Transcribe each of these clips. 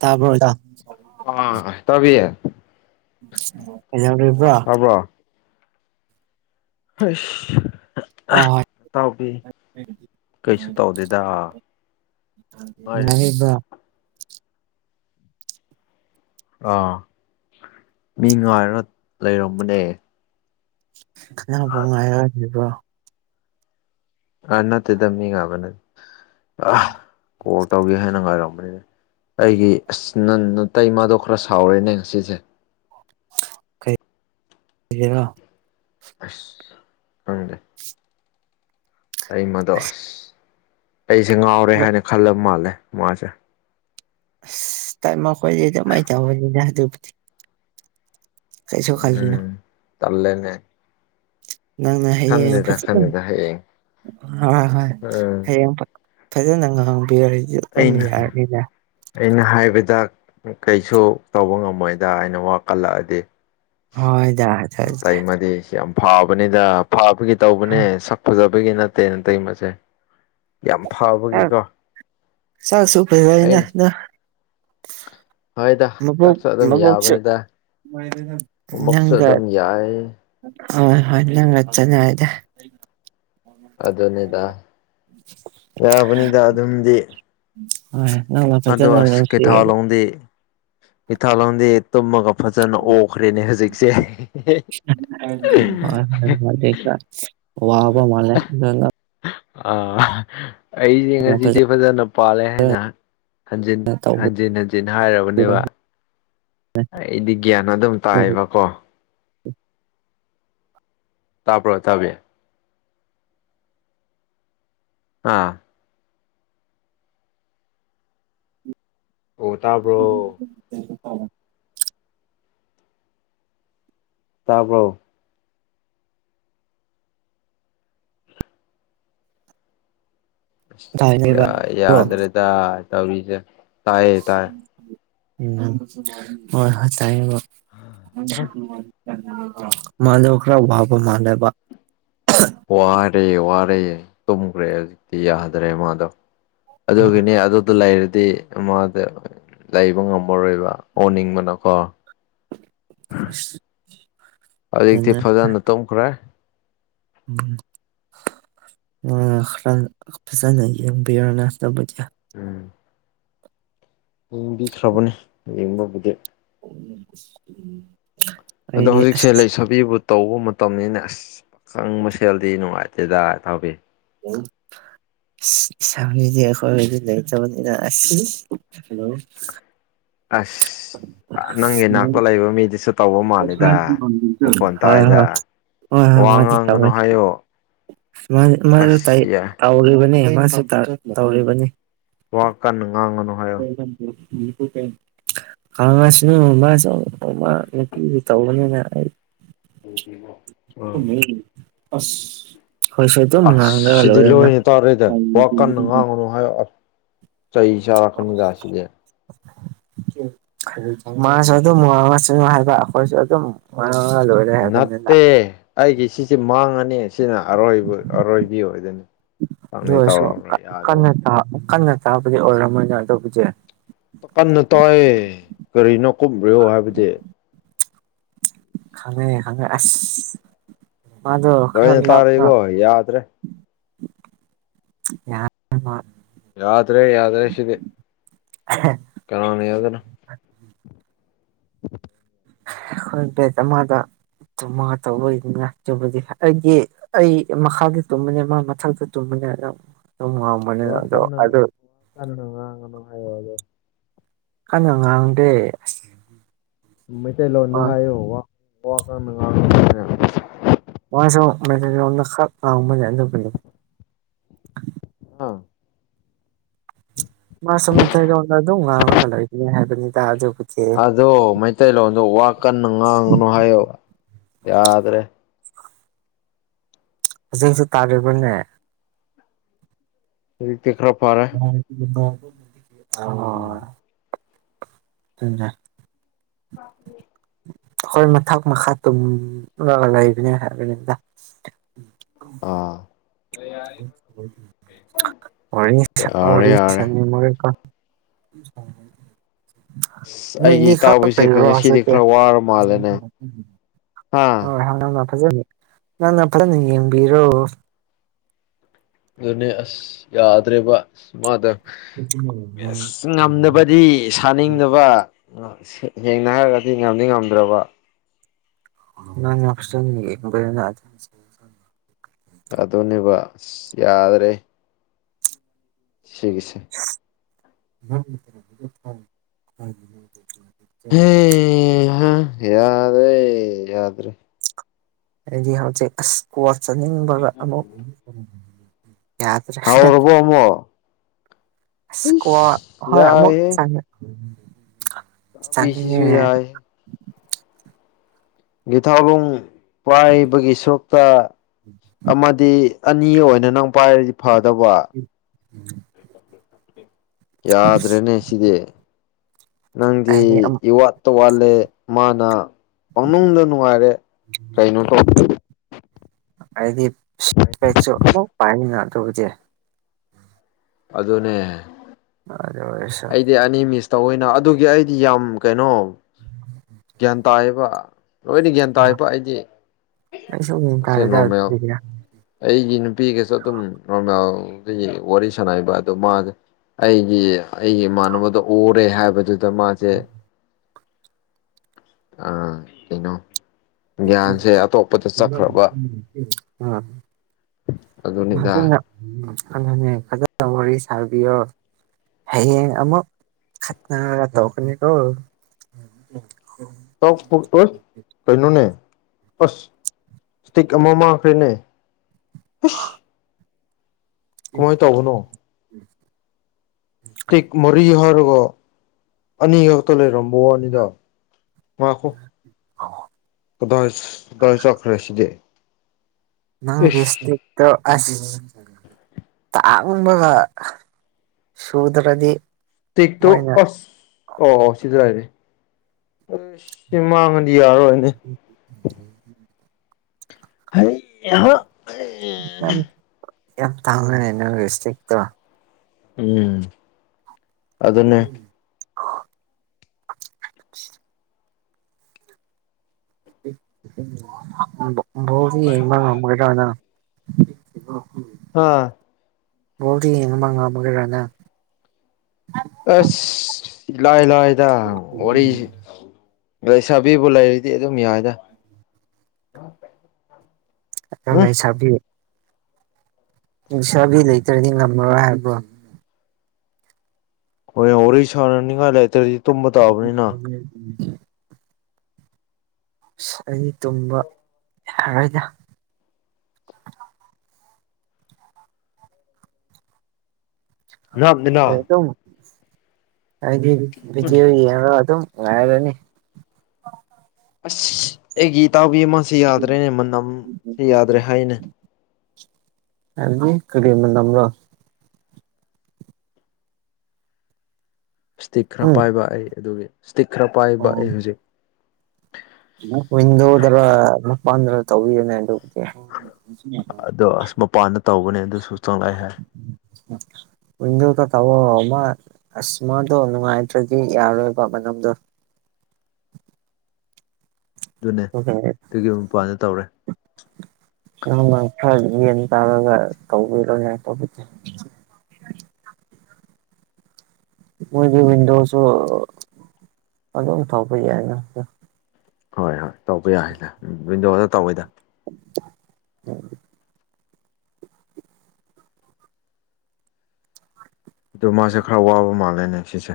ꯇꯥꯕꯔꯣ ꯑꯥ ꯏꯇꯥꯎꯕꯤ ꯖ ꯏꯕ꯭ꯔꯥ ꯇꯥꯕ꯭ꯔꯣ ꯍꯁ ꯍꯣꯏ ꯍꯣꯏ ꯑꯇꯥꯎꯕꯤ ꯀꯩꯁꯨ ꯇꯧꯗꯦꯗ ꯉꯥꯏꯔꯦ ꯅꯨꯉꯥꯏꯔꯤꯕ ꯑꯥ ꯃꯤ ꯉꯥꯏꯔꯒ ꯂꯩꯔꯝꯕꯅꯦ ꯀꯅꯕꯨ ꯉꯉꯥꯏꯔꯝꯃꯤꯕ ꯑꯥ ꯅꯠꯇꯦꯗ ꯃꯤ ꯉꯥꯛꯕꯅ ꯀꯣꯜ ꯇꯧꯒꯦ ꯍꯥꯏꯅ ꯉꯥꯏꯔꯝꯕꯅꯤꯅꯦ ꯑꯩꯒꯤ ꯑꯁ ꯅ ꯅꯇꯩꯃꯗꯣ ꯈꯔ ꯁꯥꯎꯔꯦꯅꯦ ꯉꯁꯤꯁꯦ ꯀꯔ ꯑꯁ ꯈꯩꯗꯦ ꯑꯩꯃꯗꯣ ꯑꯁ ꯑꯁ ꯑꯩꯁꯦ ꯉꯥꯎꯔꯦ ꯍꯥꯏꯅ ꯈꯜꯂꯕ ꯃꯥꯜꯂꯦ ꯃꯥꯁꯦ ꯑ ꯃꯈꯣꯏꯗꯤ ꯑꯗꯨꯃꯥꯏꯅ ꯇꯧꯕꯅꯤꯅ ꯑꯗꯨꯕꯨꯗꯤ ꯀꯩꯁꯨ ꯈꯜꯂꯨꯅꯨ ꯎꯝ ꯇꯂꯦꯅꯦ ꯅꯪꯅ ꯍꯌꯦꯡ ꯐ ꯈꯪꯗꯦꯗ ꯍꯌꯦꯡ ꯍꯣꯏ ꯍꯣꯏ ꯎꯝ ꯍꯌꯦꯡ ꯐꯖꯅ ꯉꯍꯥꯡꯕꯤꯔꯔꯤꯗꯤꯦ ꯑꯩꯅ ꯑꯩꯅ ꯍꯥꯏꯕꯗ ꯀꯩꯁꯨ ꯇꯧꯕ ꯉꯝꯃꯣꯏꯗ ꯑꯩꯅ ꯋꯥ ꯀꯜꯂꯛꯑꯗꯤ ꯍꯣꯏꯗ ꯇꯥꯏꯃꯗꯤ ꯁꯤ ꯌꯥꯝ ꯐꯥꯕꯅꯤꯗ ꯐꯥꯕꯒꯤ ꯇꯧꯕꯅꯦ ꯐꯖꯕꯒꯤ ꯅꯠꯇꯦꯅ ꯇꯩ ꯃꯁꯦ ꯌꯥꯝ ꯐꯕꯒꯤꯀꯣ ꯆꯥꯛꯁꯨ ꯐꯖꯩꯅ ꯑꯩꯅ ꯍꯣꯏꯗ ꯂꯚꯣꯛ ꯆꯥꯛꯁꯨ ꯑꯗꯨꯝ ꯂꯕꯣꯛꯁꯨ ꯌꯥꯕꯅꯤꯗ ꯊꯕꯛꯁꯨ ꯅꯪꯒ ꯑꯗꯨꯝ ꯌꯥꯏ ꯍꯣꯏ ꯍꯣꯏ ꯅꯪꯒ ꯆꯅꯉꯥꯏꯗ ꯑꯗꯨꯅꯤꯗ ꯌꯥꯕꯅꯤꯗ ꯑꯗꯨꯝꯗꯤ ꯍ ꯑꯗꯣ ꯑꯁ ꯀꯩꯊꯥꯎ ꯂꯧꯗꯦ ꯀꯩꯊꯥꯎ ꯂꯧꯗꯦ ꯇꯨꯝꯃꯒ ꯐꯖꯅ ꯑꯣꯈ꯭ꯔꯦꯅꯦ ꯍꯧꯖꯤꯛꯁꯦ [unintelligible] ꯋꯥꯕ ꯃꯂꯦ ꯑꯥ ꯑꯩꯁꯦ ꯐꯖꯅ ꯉꯁꯤꯗꯤ ꯐꯖꯅ ꯄꯥꯜꯂꯦ ꯍꯥꯏꯅ ꯍꯟꯖꯤꯟ ꯇꯧꯕꯗꯨꯗ ꯍꯟꯖꯤꯟ ꯍꯟꯖꯤꯟ ꯍꯥꯏꯔꯕꯅꯦꯕ ꯑꯩꯗꯤ ꯒ꯭ꯌꯥꯟ ꯑꯗꯨꯝ ꯇꯥꯏꯑꯕꯀꯣ ꯇꯥꯕ꯭ꯔꯣ ꯇꯥꯕꯤꯌꯨ ꯑꯥ ꯑꯣ ꯇꯥꯕ꯭ꯔꯣ ꯎꯝ ꯑꯣ ꯇꯥꯕꯣ ꯇꯥꯏꯅꯦꯕ ꯑ ꯕ꯭ꯔꯣ ꯌꯥꯗ꯭ꯔ ꯇ ꯇꯕꯤꯁꯦ ꯇꯥꯏ ꯇꯥꯏ ꯎꯝ ꯍꯣꯏ ꯍꯣꯏ ꯇꯥꯏꯕ ꯃꯥꯟꯗꯕ ꯈꯔ ꯋꯥꯕ ꯃꯥꯟꯗꯕ ꯋꯥꯔꯦ ꯋꯥꯔꯦ ꯇꯨꯝꯈ꯭ꯔꯦ ꯍꯧꯖꯤꯛꯇꯤ ꯌꯥꯗ꯭ꯔꯦ ꯃꯥꯗꯣ ꯑꯗꯨꯒꯤꯅꯦ ꯑꯗꯨꯗ ꯂꯩꯔꯗꯤ ꯃꯥꯁ ꯂꯩꯕ ꯉꯝꯃꯔꯣꯏꯕ ꯑꯣꯅꯤꯡꯕꯅꯀꯣ ꯍꯧꯖꯤꯛꯇꯤ ꯑꯗꯨꯅꯦ ꯐꯖꯅ ꯇꯧꯈ꯭ꯔꯦ ꯎꯝ ꯈꯔ ꯐꯖꯅꯔꯣꯇꯕꯨꯗꯤ ꯎꯝ ꯌꯦꯡꯕꯤꯈ꯭ꯔꯕꯅꯤ ꯌꯦꯡꯕꯕꯨꯗꯤ ꯎꯝ ꯎꯝ ꯑꯗꯣ ꯍꯧꯖꯤꯛꯁꯦ ꯂꯩꯁꯕꯤꯕꯨ ꯇꯧꯕ ꯃꯇꯝꯅꯤꯅ ꯑꯁ ꯈꯪꯕ ꯁꯦꯜꯗꯤ ꯅꯨꯡꯉꯥꯏꯇꯦꯗ ꯊꯥꯕꯤ ꯎꯝ ꯆꯗꯤ ꯈꯣꯏꯗꯨ ꯂꯩ ꯆꯕꯅꯤꯅꯁꯤꯂ ꯑꯁ ꯅꯪꯒꯤ ꯏꯅꯥꯛꯇ ꯂꯩꯕ ꯃꯤꯗꯨꯁꯨ ꯇꯧꯕ ꯃꯥꯜꯂꯤꯗ ꯃꯈꯣꯟ ꯍꯣꯏ ꯇꯥꯏꯗ꯫ ꯍꯣꯏ ꯍꯣꯏ ꯍ ꯋꯥ ꯃꯥꯗꯤ ꯉꯥꯡꯒꯅꯨ ꯇꯧꯋꯦ ꯍꯥꯏꯌꯣ ꯃꯥ ꯇꯥꯏ ꯑꯁ ꯌꯥꯏ ꯇꯧꯔꯤꯕꯅꯤ ꯃꯥꯁꯤ ꯇ ꯇꯧꯔꯤꯕꯅꯤ ꯋꯥ ꯀꯟꯅ ꯉꯥꯡꯉꯅꯨ ꯍꯥꯏ [unintelligible] ꯈꯥꯡꯉꯁꯤꯅꯃꯁꯨꯃꯥ ꯅꯨꯄꯤꯁꯨ ꯇꯧꯕꯅꯤꯅ ꯑꯩ ꯎꯝ ꯑꯁ ꯑꯁ ꯁꯤꯗꯤ ꯂꯣꯏꯅꯤ ꯇꯧꯔꯦꯗ ꯋꯥ ꯀꯟꯅ ꯉꯥꯡꯅꯨ꯫ ꯍꯥꯏ ꯆꯩ ꯆꯥꯔꯛꯀꯅꯤꯗ ꯁꯤꯗꯤ ꯃꯁꯨ ꯑꯗꯨꯝ ꯋꯥꯁꯅꯨ ꯍꯥꯏꯕ ꯑꯈꯣꯢꯁꯨ ꯑꯗꯨꯝ ꯋꯥꯡꯉꯂꯣꯢ꯫ ꯅꯠꯇꯦ ꯑꯩꯒꯤ ꯁꯤꯁꯦ ꯃꯥꯡꯉꯅꯤ ꯁꯤꯅ ꯑꯔꯣꯏꯕ ꯑꯔꯣꯏꯕꯤ ꯑꯣꯏꯗꯣꯏꯅꯤ꯫ ꯑꯗꯨ ꯇꯧꯅꯤ ꯑꯣꯏꯁꯨ ꯇꯧꯔꯔꯣꯏ ꯌꯥꯗ꯭ꯔꯦ ꯀꯟꯅ ꯇꯥ ꯀꯟꯅ ꯇꯥꯕꯗꯤ ꯑꯣꯏꯔꯝꯃꯣꯏꯅ ꯑꯗꯨꯕꯨꯗꯤ꯫ ꯀꯟꯅ ꯇꯥꯏꯏ ꯀꯔꯤꯅꯣ ꯀꯨꯝꯈꯔꯤꯑꯣ ꯍꯥꯏꯕꯗꯤ? ꯈꯪꯉꯦ ꯈꯪꯉꯦ ꯑꯁ ꯃꯥꯗ ꯂꯣꯏꯅ ꯈꯔ ꯂ ꯂ ꯇꯥꯔꯦꯀꯣ ꯌꯥꯗ꯭ꯔꯦ ꯌꯥ ꯎꯣꯏ ꯌꯥꯗ꯭ꯔꯦ ꯌꯥꯗ꯭ꯔ ꯁꯤꯗꯤ꯫ ꯍꯍꯦ ꯀꯥꯅꯦꯗꯔ ꯑꯩꯈꯣꯏ ꯕꯦꯠ ꯑꯃꯗ ꯇꯨꯝꯃꯒ ꯇꯧꯕꯅ ꯆꯕꯗꯤ ꯑꯩꯒꯤ ꯑꯩ ꯃꯈꯥꯒꯤ ꯇꯨꯝꯕꯅꯦ ꯃꯥ ꯃꯊꯛꯇ ꯇꯨꯝꯕꯅꯤ ꯑꯗꯨ ꯑꯗꯨꯝ ꯑꯗꯣ ꯋꯥꯀꯟꯅ ꯑꯗꯨ ꯀꯟꯅ ꯉꯥꯡꯅꯨꯍꯥꯏꯣꯗꯣ ꯀꯟꯅ ꯉꯥꯡꯗꯦ ꯃꯩꯇꯩꯂꯣꯟꯗ ꯑꯁ ꯍꯥꯏꯌꯨ ꯋꯥ ꯋꯥ ꯀꯟꯅ ꯉꯥꯡꯅꯨꯅ ꯃ ꯃꯦꯁꯖꯅ ꯈ ꯑ ꯃꯖꯅꯖꯒ ꯑ ꯎꯝ ꯃꯥꯁꯨ ꯃꯩꯇꯩꯂꯣꯟꯗ ꯑꯗꯨꯝ ꯉꯥꯡꯅꯒꯂꯒꯅꯦ ꯍꯥꯏꯕꯅꯤ ꯇꯥ ꯑꯗꯨꯕꯨꯊꯑꯦ ꯑꯗꯣ ꯃꯩꯇꯩꯂꯣꯟꯗꯣ ꯋꯥ ꯀꯟꯅ ꯉꯥꯡꯉꯅꯨ ꯍꯥꯏꯌꯕ ꯌꯥꯗ꯭ꯔꯦ ꯍꯧꯖꯤꯛꯁꯨ ꯇꯥꯔꯤꯕꯅꯦ꯫ ꯗꯤ ꯈꯔ ꯐꯔꯦ꯫ [unintelligible] [inaudible] ꯎꯝ ꯎꯝ ꯑ ꯎ ꯍꯣꯏ ꯃꯊꯛ ꯃꯈꯥ ꯇꯨꯝꯂ ꯂꯩꯕꯅꯦ ꯍꯥꯏꯕꯅꯤꯗ꯫ ꯑꯥ ꯑꯣꯔꯤꯁꯥ ꯌꯥꯔꯦ ꯑꯣꯔꯤꯁ ꯌꯥꯔꯦ ꯃꯦꯃꯣꯔꯤ ꯀꯥꯔꯠ ꯑꯁ ꯑꯩꯒꯤ ꯅꯣꯏꯅꯤꯈꯥꯛ ꯏꯇꯥꯎꯕꯤꯁꯦ ꯂꯩꯕꯔꯥ ꯉꯁꯤꯗꯤ ꯍꯧꯖꯤꯛꯇꯤ ꯈꯔ ꯋꯥꯔ ꯃꯥꯜꯂꯦꯅꯦ ꯍꯥ ꯍꯣꯏ ꯍꯪꯗꯨꯒ ꯐꯖꯟ ꯅꯪꯅ ꯐꯖꯅ ꯌꯦꯡꯕꯤꯔꯣ ꯑꯗꯨꯅꯦ ꯑꯁ ꯌꯥꯗ꯭ꯔꯦꯕ ꯑꯁ ꯃꯥꯗ ꯑꯁ ꯉꯝꯗꯕꯗꯤ ꯁꯥꯅꯤꯡꯗꯕ ꯁꯦꯡꯅ ꯍꯥꯏꯔꯒꯗꯤ ꯉꯝꯗꯤ ꯉꯝꯗ꯭ꯔꯥꯕ [unintelligible] ꯑꯗꯨꯅꯦꯕ ꯑꯁ ꯌꯥꯗ꯭ꯔꯦ ꯁꯤꯒꯤꯁꯦ [unintelligible] ꯍꯦ ꯌꯥꯗ꯭ꯔꯦ ꯌꯥꯗ꯭ꯔꯦ ꯑꯩꯗꯤ ꯍꯧꯖꯤꯛ ꯑꯁ ꯀ꯭ꯋꯥ ꯆꯅꯤꯡꯕꯒ ꯑꯃꯨꯛ ꯌꯥꯗ꯭ꯔꯦ ꯍꯥꯎꯔꯕꯣ ꯑꯃꯨꯛ ꯑꯁ ꯀ꯭ꯋꯥ ꯏꯁ ꯍꯣꯏ ꯑꯃꯨꯛ ꯌꯥꯏꯍꯦ ꯆꯥꯅꯤ ꯕꯤꯁꯤꯁꯨꯨ ꯌꯥꯏ ꯒꯤꯊꯥꯎꯂꯣꯡ ꯄꯥꯏꯕꯒꯤ ꯁꯨꯛꯇꯥ ꯑꯃꯗꯤ ꯑꯅꯤ ꯑꯣꯏꯅ ꯅꯪ ꯄꯥꯏꯔꯗꯤ ꯐꯗꯕ [inaudible] ꯌꯥꯗ꯭ꯔꯦꯅꯦ ꯁꯤꯗꯤ ꯅꯪꯗꯤ ꯑꯩꯗꯤ ꯏꯋꯥꯠ ꯇ ꯋꯥꯠꯂꯦ ꯃꯥꯅ ꯄꯪꯅꯨꯡꯗ ꯅꯨꯡꯉꯥꯏꯔꯦ ꯀꯩꯅꯣ ꯇꯧ ꯑꯩꯗꯤ ꯁ꯭ꯄꯦꯛꯁꯨ ꯑꯃꯨꯛ ꯄꯥꯏꯅ ꯑꯗꯨꯕꯨꯗꯤ ꯑꯗꯨꯅꯦ ꯑꯗꯨ ꯑꯣꯏꯔꯁꯨ ꯑꯩꯗꯤ ꯑꯅꯤ ꯃꯤꯁ ꯇꯧꯋꯦꯅ ꯑꯗꯨꯒꯤ ꯑꯩꯗꯤ ꯌꯥꯝ ꯀꯩꯅꯣ ꯒ꯭ꯌꯥꯟ ꯇꯥꯕ ꯂꯣꯏꯅ ꯒ꯭ꯌꯥꯟ ꯇꯥꯕ ꯑꯩꯗꯤ ꯑꯩꯁꯨ ꯒ꯭ꯌꯥꯟ ꯃꯁꯤ ꯇꯥꯗꯦꯗ ꯅꯣꯔꯃꯦꯜ ꯑꯗꯨꯒꯤꯅꯦ ꯑꯩꯒꯤ ꯅꯨꯄꯤꯒꯁꯨ ꯑꯗꯨꯝ ꯅꯣꯔꯃꯦꯜꯒꯤ ꯋꯥꯔꯤ ꯁꯥꯟꯅꯕ ꯑꯗꯣ ꯃꯥ ꯑꯩꯒꯤ ꯑꯩꯒꯤ ꯏꯃꯥꯟꯅꯕꯗ ꯑꯣꯔꯦ ꯍꯥꯏꯕꯗꯨꯗꯤ ꯗꯥ ꯃꯥꯖꯦ ꯑꯥ ꯀꯩꯅꯣ ꯒ꯭ꯌꯥꯟꯁꯦ ꯑꯇꯣꯞꯄꯗ ꯆꯠꯈ꯭ꯔꯕ [unintelligible] ꯑꯗꯨꯅꯤꯗ ꯐꯖꯅ ꯑꯗꯨꯅꯦ ꯐꯖꯅ ꯋꯥꯔꯤ ꯁꯥꯕꯤꯌꯣ ꯍꯌꯦꯡ ꯑꯃꯨꯛ ꯈꯠꯅꯔꯒ ꯇꯧꯀꯥꯅꯤꯀꯣ [unintelligible] ꯀꯩꯅꯣꯅꯦ ꯑꯁ ꯏꯁꯇꯤꯛ ꯑꯃ ꯃꯥꯡꯈ꯭ꯔꯦꯅꯦ ꯀꯃꯥꯏꯟ ꯇꯧꯕꯅꯣ ꯇꯤꯛ ꯃꯔꯤꯍꯥꯏꯔꯒ ꯑꯅꯤꯈꯛꯇꯥ ꯂꯩꯔꯝꯕ ꯋꯥꯅꯤꯗ ꯉꯥꯈꯣ [inaudible] ꯀꯗꯥꯏ ꯀꯗꯥꯏ ꯆꯠꯈ꯭ꯔꯦ ꯁꯤꯗꯤ ꯅꯪꯒꯤ ꯏꯁ ꯁ꯭ꯇꯤꯛꯇꯣ ꯑꯁ ꯇꯥꯡꯕꯒ ꯁꯨꯗ꯭ꯔꯗꯤ ꯇꯤꯛꯇꯣ ꯃꯣꯏꯅ ꯑꯁ ꯑꯣ ꯑꯣ ꯁꯤꯗ ꯂꯩꯔꯦ ꯁꯤ ꯃꯥꯡꯉꯗꯤ ꯌꯥꯔꯣꯏꯅꯦ [inaudible] ꯍꯩ ꯌꯥꯍꯥ ꯌꯥꯝ ꯌꯥꯝ ꯇꯥꯡꯉꯔꯥꯅꯦ ꯅꯪꯒꯤ ꯁ꯭ꯇꯤꯛꯇꯣ ꯎꯝ ꯑꯗꯨꯅꯦ ꯕꯣꯜꯗꯤ ꯌꯦꯡꯕ ꯉꯥꯝꯒꯗ꯭ꯔꯥ ꯅꯪ [unintelligible] ꯑꯥ ꯕꯣꯜꯗꯤ ꯌꯦꯡꯕ ꯉꯝꯒꯥꯗ꯭ꯔꯥ ꯅꯪ ꯑꯁ ꯏꯂꯥꯏ ꯂꯥꯏꯗ ꯋꯥꯔꯤ ꯂꯩꯁꯥꯕꯤꯕꯨ ꯂꯩꯔꯤꯗꯤ ꯑꯗꯨꯝ ꯌꯥꯏꯗ ꯑꯉꯥꯡ ꯎꯝ ꯂꯩꯁꯥꯕꯤ ꯂꯩꯁꯥꯕꯤ ꯂꯩꯇ꯭ꯔꯗꯤ ꯉꯝꯃꯔꯣꯏ ꯍꯥꯏꯕ꯭ꯔꯣ ꯍꯣꯏ ꯋꯥꯔꯤ ꯁꯥꯟꯅꯅꯤꯉꯥꯏ ꯂꯩꯇ꯭ꯔꯥꯗꯤ [inaudible] ꯁꯥꯏꯗꯩ ꯇꯨꯝꯕ ꯌꯥꯔꯣꯏꯗ ꯅꯞꯅꯤꯅ ꯑꯗꯨ ꯑꯩꯗꯤ ꯎꯝ ꯕꯤꯗꯤꯌꯣ ꯌꯦꯡꯉꯥꯒ ꯑꯗꯨ ꯉꯥꯏꯔꯥꯅꯤ ꯑꯁ ꯑꯩꯒꯤ ꯏꯇꯥꯎꯕꯤ ꯑꯃꯥꯁꯦ ꯌꯥꯗ꯭ꯔꯦꯅꯦ ꯃꯅꯝꯁꯦ ꯌꯥꯗ꯭ꯔꯦ ꯍꯥꯏꯅꯦ ꯍꯥꯏꯕꯗꯤ ꯀꯔꯤ ꯃꯥꯅꯝꯔꯥ ꯏꯁꯇꯤꯛ ꯈꯔ ꯎꯝ ꯄꯥꯏꯕ ꯑꯩ ꯑꯗꯨꯒꯤ ꯏꯁꯇꯤꯛ ꯈꯔ ꯄꯥꯏꯕ ꯑꯩ ꯍꯧꯖꯤꯛ ꯋꯤꯟꯗꯣꯗꯔꯥ ꯃꯄꯥꯟꯗꯔꯥ ꯇꯧꯕꯤꯌꯣꯅꯦ ꯑꯗꯨꯝ ꯑꯗꯣ ꯑꯁ ꯃꯄꯥꯟꯗ ꯇꯧꯕꯅꯦ ꯑꯗꯨꯁꯨ ꯆꯪꯂꯛꯑꯦ ꯍꯦ [unintelligible] ꯋꯤꯟꯗꯣꯗ ꯇꯥꯑꯣ ꯃꯥ ꯑꯁ ꯃꯗꯣ ꯅꯨꯡꯉꯥꯏꯇ꯭ꯔꯗꯤ ꯌꯥꯔꯣꯏꯕ ꯃꯅꯝꯗꯣ ꯑꯗꯨꯅꯦ ꯑꯗꯨꯒꯤ ꯃꯄꯥꯟꯗ ꯇꯧꯔꯦ ꯅꯪ ꯈꯔ ꯌꯦꯟ ꯇꯥꯔꯒ ꯇꯧꯕꯤꯔꯣꯅꯦ [unintelligible] ꯃꯣꯏꯗꯤ ꯋꯤꯟꯗꯣꯁꯨ ꯑꯗꯨꯝ ꯊꯧꯕ ꯌꯥꯏꯅ ꯍꯣꯏ ꯍꯣꯏ ꯇꯧꯕ ꯌꯥꯏꯗ ꯋꯤꯟꯗꯣꯗ ꯇꯧꯋꯤꯗ [unintelligible] ꯑꯗꯨ ꯃꯥꯁꯦ ꯈꯔ ꯋꯥꯕ ꯃꯥꯜꯂꯦꯅꯦ ꯁꯤꯁꯦ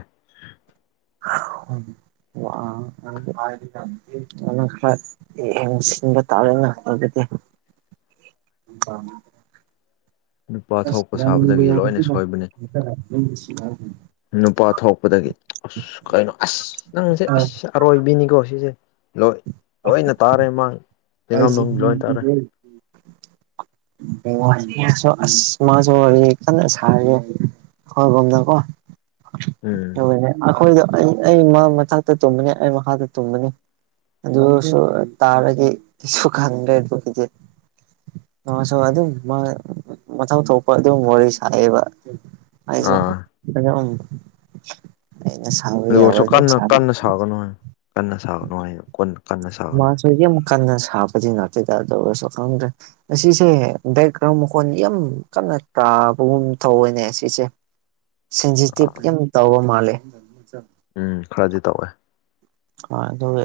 [inaudible] ꯌꯦꯡꯁꯤꯟꯕ ꯇꯥꯔꯦꯅ ꯑꯗꯨꯗꯤ ꯅꯨꯄꯥ ꯊꯣꯛꯄ ꯁꯥꯕꯗꯒꯤ ꯂꯣꯏꯅ ꯁꯣꯏꯕꯅꯦ ꯅꯨꯄꯥ ꯊꯣꯛꯄꯗꯒꯤ ꯑꯁ ꯀꯩꯅꯣ ꯑꯁ ꯅꯪꯁꯦ ꯑꯁ ꯑꯔꯣꯏꯕꯤꯅꯤꯀꯣ ꯁꯤꯁꯦ ꯂꯣꯏ ꯂꯣꯏꯅ ꯇꯥꯔꯦ ꯃꯥ ꯂꯩꯉꯝꯂꯣꯡꯕꯤ ꯂꯣꯏꯅ ꯇꯥꯔꯦ [unintelligible] [unintelligible] ꯃꯥꯁꯨ [inaudible] ꯀꯟꯅꯥ ꯁꯔꯦ ꯍꯥꯏꯒꯨꯝꯗꯀꯣ ꯎꯝ ꯂꯣꯏꯔꯦ ꯑꯩꯈꯣꯏꯗꯣ ꯑꯩ ꯑꯩ ꯃꯥ ꯃꯊꯛꯇ ꯇꯨꯝꯕꯅꯦ ꯑꯩ ꯃꯈꯥꯗ ꯇꯨꯝꯕꯅꯤ ꯑꯗꯨꯁꯨ ꯇꯥꯔꯒꯤ ꯁꯨꯛꯍꯟꯗꯔꯦ ꯑꯗꯨꯕꯨꯗꯤ ꯃꯥꯁꯨ ꯑꯗꯨꯝ ꯃꯥ ꯃꯊꯧ ꯇꯧꯕ ꯑꯗꯨꯝ ꯋꯥꯔꯤ ꯁꯥꯟꯅꯩꯕ ꯑꯩꯁꯨ ꯑꯥ ꯑꯗꯨꯝ ꯑꯩꯅ ꯁꯥꯕ ꯑꯗꯨ ꯌꯥꯕ ꯑꯣꯏꯔꯁꯨ ꯑꯗꯨꯝ ꯀꯟꯅ ꯁꯥꯔꯦ ꯀꯟꯅ ꯁꯥꯒꯅꯨ ꯀꯟꯅ ꯁꯥꯒꯅꯨ ꯍꯥꯏꯌꯣ ꯀꯟꯅ ꯁꯥꯒꯅꯣꯌꯣ ꯈꯣꯏꯗꯤ ꯑꯃꯨꯛ ꯀꯟꯅ ꯁꯥꯕꯗꯤ ꯅꯠꯇꯦꯗ ꯑꯗꯨ ꯑꯣꯏꯔꯁꯨ ꯈꯪꯗ꯭ꯔꯦ ꯑꯁꯤꯁꯦ ꯕꯦꯛ ꯒꯔꯥꯎ ꯃꯈꯣꯟ ꯌꯥꯝ ꯀꯟꯅ ꯇꯥꯕꯒꯨꯝ ꯊꯧꯋꯦꯅꯦ ꯁꯤꯁꯦ [inaudible] ꯁꯦꯟꯁꯤꯇꯤꯞ ꯑꯥ ꯌꯥꯝ ꯇꯧꯕ ꯃꯥꯜꯂꯦ ꯎꯝ ꯈꯔꯗꯤ ꯇꯧꯋꯦ ꯍꯣꯏ ꯑꯗꯨꯒꯤ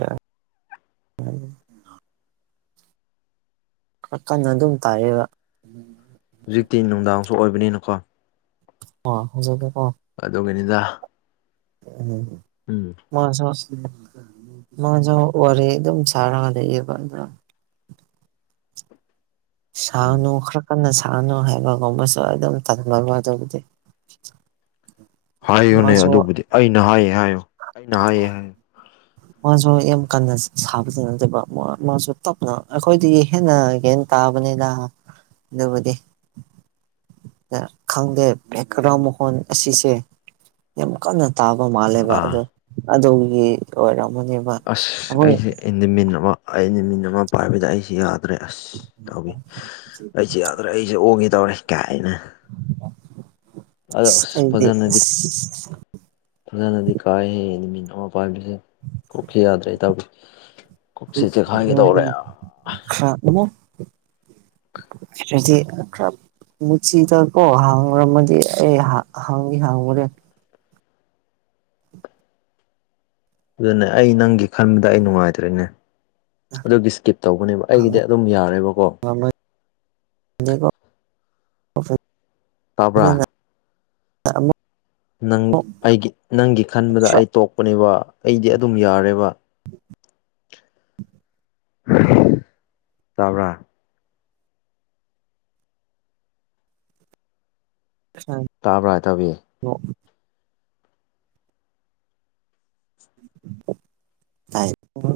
ꯎꯝ ꯀꯟꯅ ꯑꯗꯨꯝ ꯇꯥꯏꯌꯦꯕ ꯍꯧꯖꯤꯛꯇꯤ ꯅꯨꯡꯗꯥꯡꯁꯨ ꯑꯣꯏꯕꯅꯤꯅꯀꯣ ꯑꯣ ꯍꯧꯖꯤꯛꯇꯤꯀꯣ ꯑꯗꯨꯒꯤꯅꯤꯗ ꯎꯝ ꯎꯝ ꯃꯥꯁꯨ ꯃꯥꯁꯨ ꯋꯥꯔꯤ ꯑꯗꯨꯝ ꯁꯥꯔꯒ ꯂꯩꯑꯦꯕ ꯑꯗꯨ ꯎꯝ ꯁꯥꯅꯨ ꯈꯔ ꯀꯟꯅ ꯁꯥꯅꯨ ꯍꯥꯏꯕꯒꯨꯝꯕꯁꯨ ꯑꯗꯨꯝ ꯇꯝꯂꯥꯕ ꯑꯗꯨꯕꯨꯗꯤ ꯍꯥꯏꯌꯨꯅꯦ ꯃꯥꯁꯨ ꯑꯗꯨꯕꯨꯗꯤ ꯑꯩꯅ ꯍꯥꯏꯌꯦ ꯍꯥꯏꯌꯨ ꯑꯩꯅ ꯍꯥꯏꯌꯦ ꯍꯥꯏꯌꯨ ꯃꯥꯁꯨ ꯌꯥꯝ ꯀꯟꯅ ꯁꯥꯕꯗꯤ ꯅꯠꯇꯕ ꯃꯥꯁꯨ ꯇꯞꯅ ꯑꯩꯈꯣꯏꯗꯤ ꯍꯦꯟꯅ ꯍꯦ ꯇꯥꯕꯅꯗ ꯏꯕꯨꯗꯤ ꯈꯪꯗꯦ ꯕꯦꯛꯒ꯭ꯔꯥꯎꯟ ꯃꯈꯜ ꯑꯁꯤꯁꯦ ꯌꯥꯝ ꯀꯥꯟꯅ ꯇꯥꯕ ꯃꯥꯜꯂꯦꯕ ꯑꯥ ꯑꯣ ꯑꯗꯨꯒꯤ ꯑꯣꯏꯔꯝꯅꯦ ꯑꯁ ꯑꯩꯁꯦ ꯑꯦꯅꯤꯃꯤꯟ ꯑꯃ ꯑꯩꯅꯤꯃꯤꯟ ꯑꯃ ꯄꯥꯏꯕꯗ ꯑꯩꯁꯦ ꯌꯥꯗꯦ ꯌꯥ꯭ꯔꯦ ꯑꯁ ꯇꯧꯒ ꯑꯩꯁꯦ ꯌꯥꯗ꯭ꯔꯦ ꯑꯩꯁꯦ ꯑꯣꯒꯦ ꯇꯧꯔꯦ ꯀꯥꯏꯅ ꯑ ꯑꯩꯗꯤ ꯄꯗꯅꯗꯤ ꯐꯖꯅꯗꯤ ꯀꯥꯏ ꯍꯩ ꯍꯥꯏ ꯃꯤꯡ ꯑꯃ ꯄꯥꯟꯕꯥꯏꯕꯤꯁꯦ ꯀꯣꯛꯈꯤ ꯌꯥꯗ꯭ꯔꯦ ꯇꯧꯋꯤ ꯀꯨꯞꯁꯤ ꯆꯦꯈꯥꯏꯒꯗꯧꯔꯦ ꯈꯔ ꯁꯤꯗꯤ ꯈꯔ ꯃꯨꯁꯤꯤꯗ ꯀꯣ ꯍꯥꯡꯉꯨꯔꯝꯃꯗꯤ ꯑꯩ ꯍꯥꯡꯉ ꯍꯥꯡꯉꯨꯔꯦ ꯑꯗꯨꯅꯦ ꯑꯩ ꯅꯪꯒꯤ ꯈꯟꯕꯗ ꯑꯩ ꯅꯨꯡꯉꯥꯏꯇ꯭ꯔꯦꯅꯦ ꯑꯗꯨꯒꯤ ꯏꯁꯀꯤꯞ ꯇꯧꯕꯅꯦꯕ ꯑꯩꯒꯤꯗꯤ ꯑꯗꯨꯝ ꯌꯥꯔꯦꯕꯀꯣ ꯑꯀꯣ ꯇꯥꯕ꯭ꯔꯥ ꯑꯗꯨꯅ ꯑꯃꯨꯛ ꯅꯪ ꯑꯩꯒꯤ ꯅꯪꯒꯤ ꯈꯟꯕꯗ ꯑꯩ ꯇꯣꯛꯄꯅꯦꯕ ꯑꯩꯗꯤ ꯑꯗꯨꯝ ꯌꯥꯔꯦꯕ ꯆꯥꯕ꯭ꯔꯥ ꯑ ꯇꯥꯕ꯭ꯔꯥ ꯍꯥꯏ ꯇꯥꯕꯤꯌꯦ ꯑꯣ ꯍꯥꯏ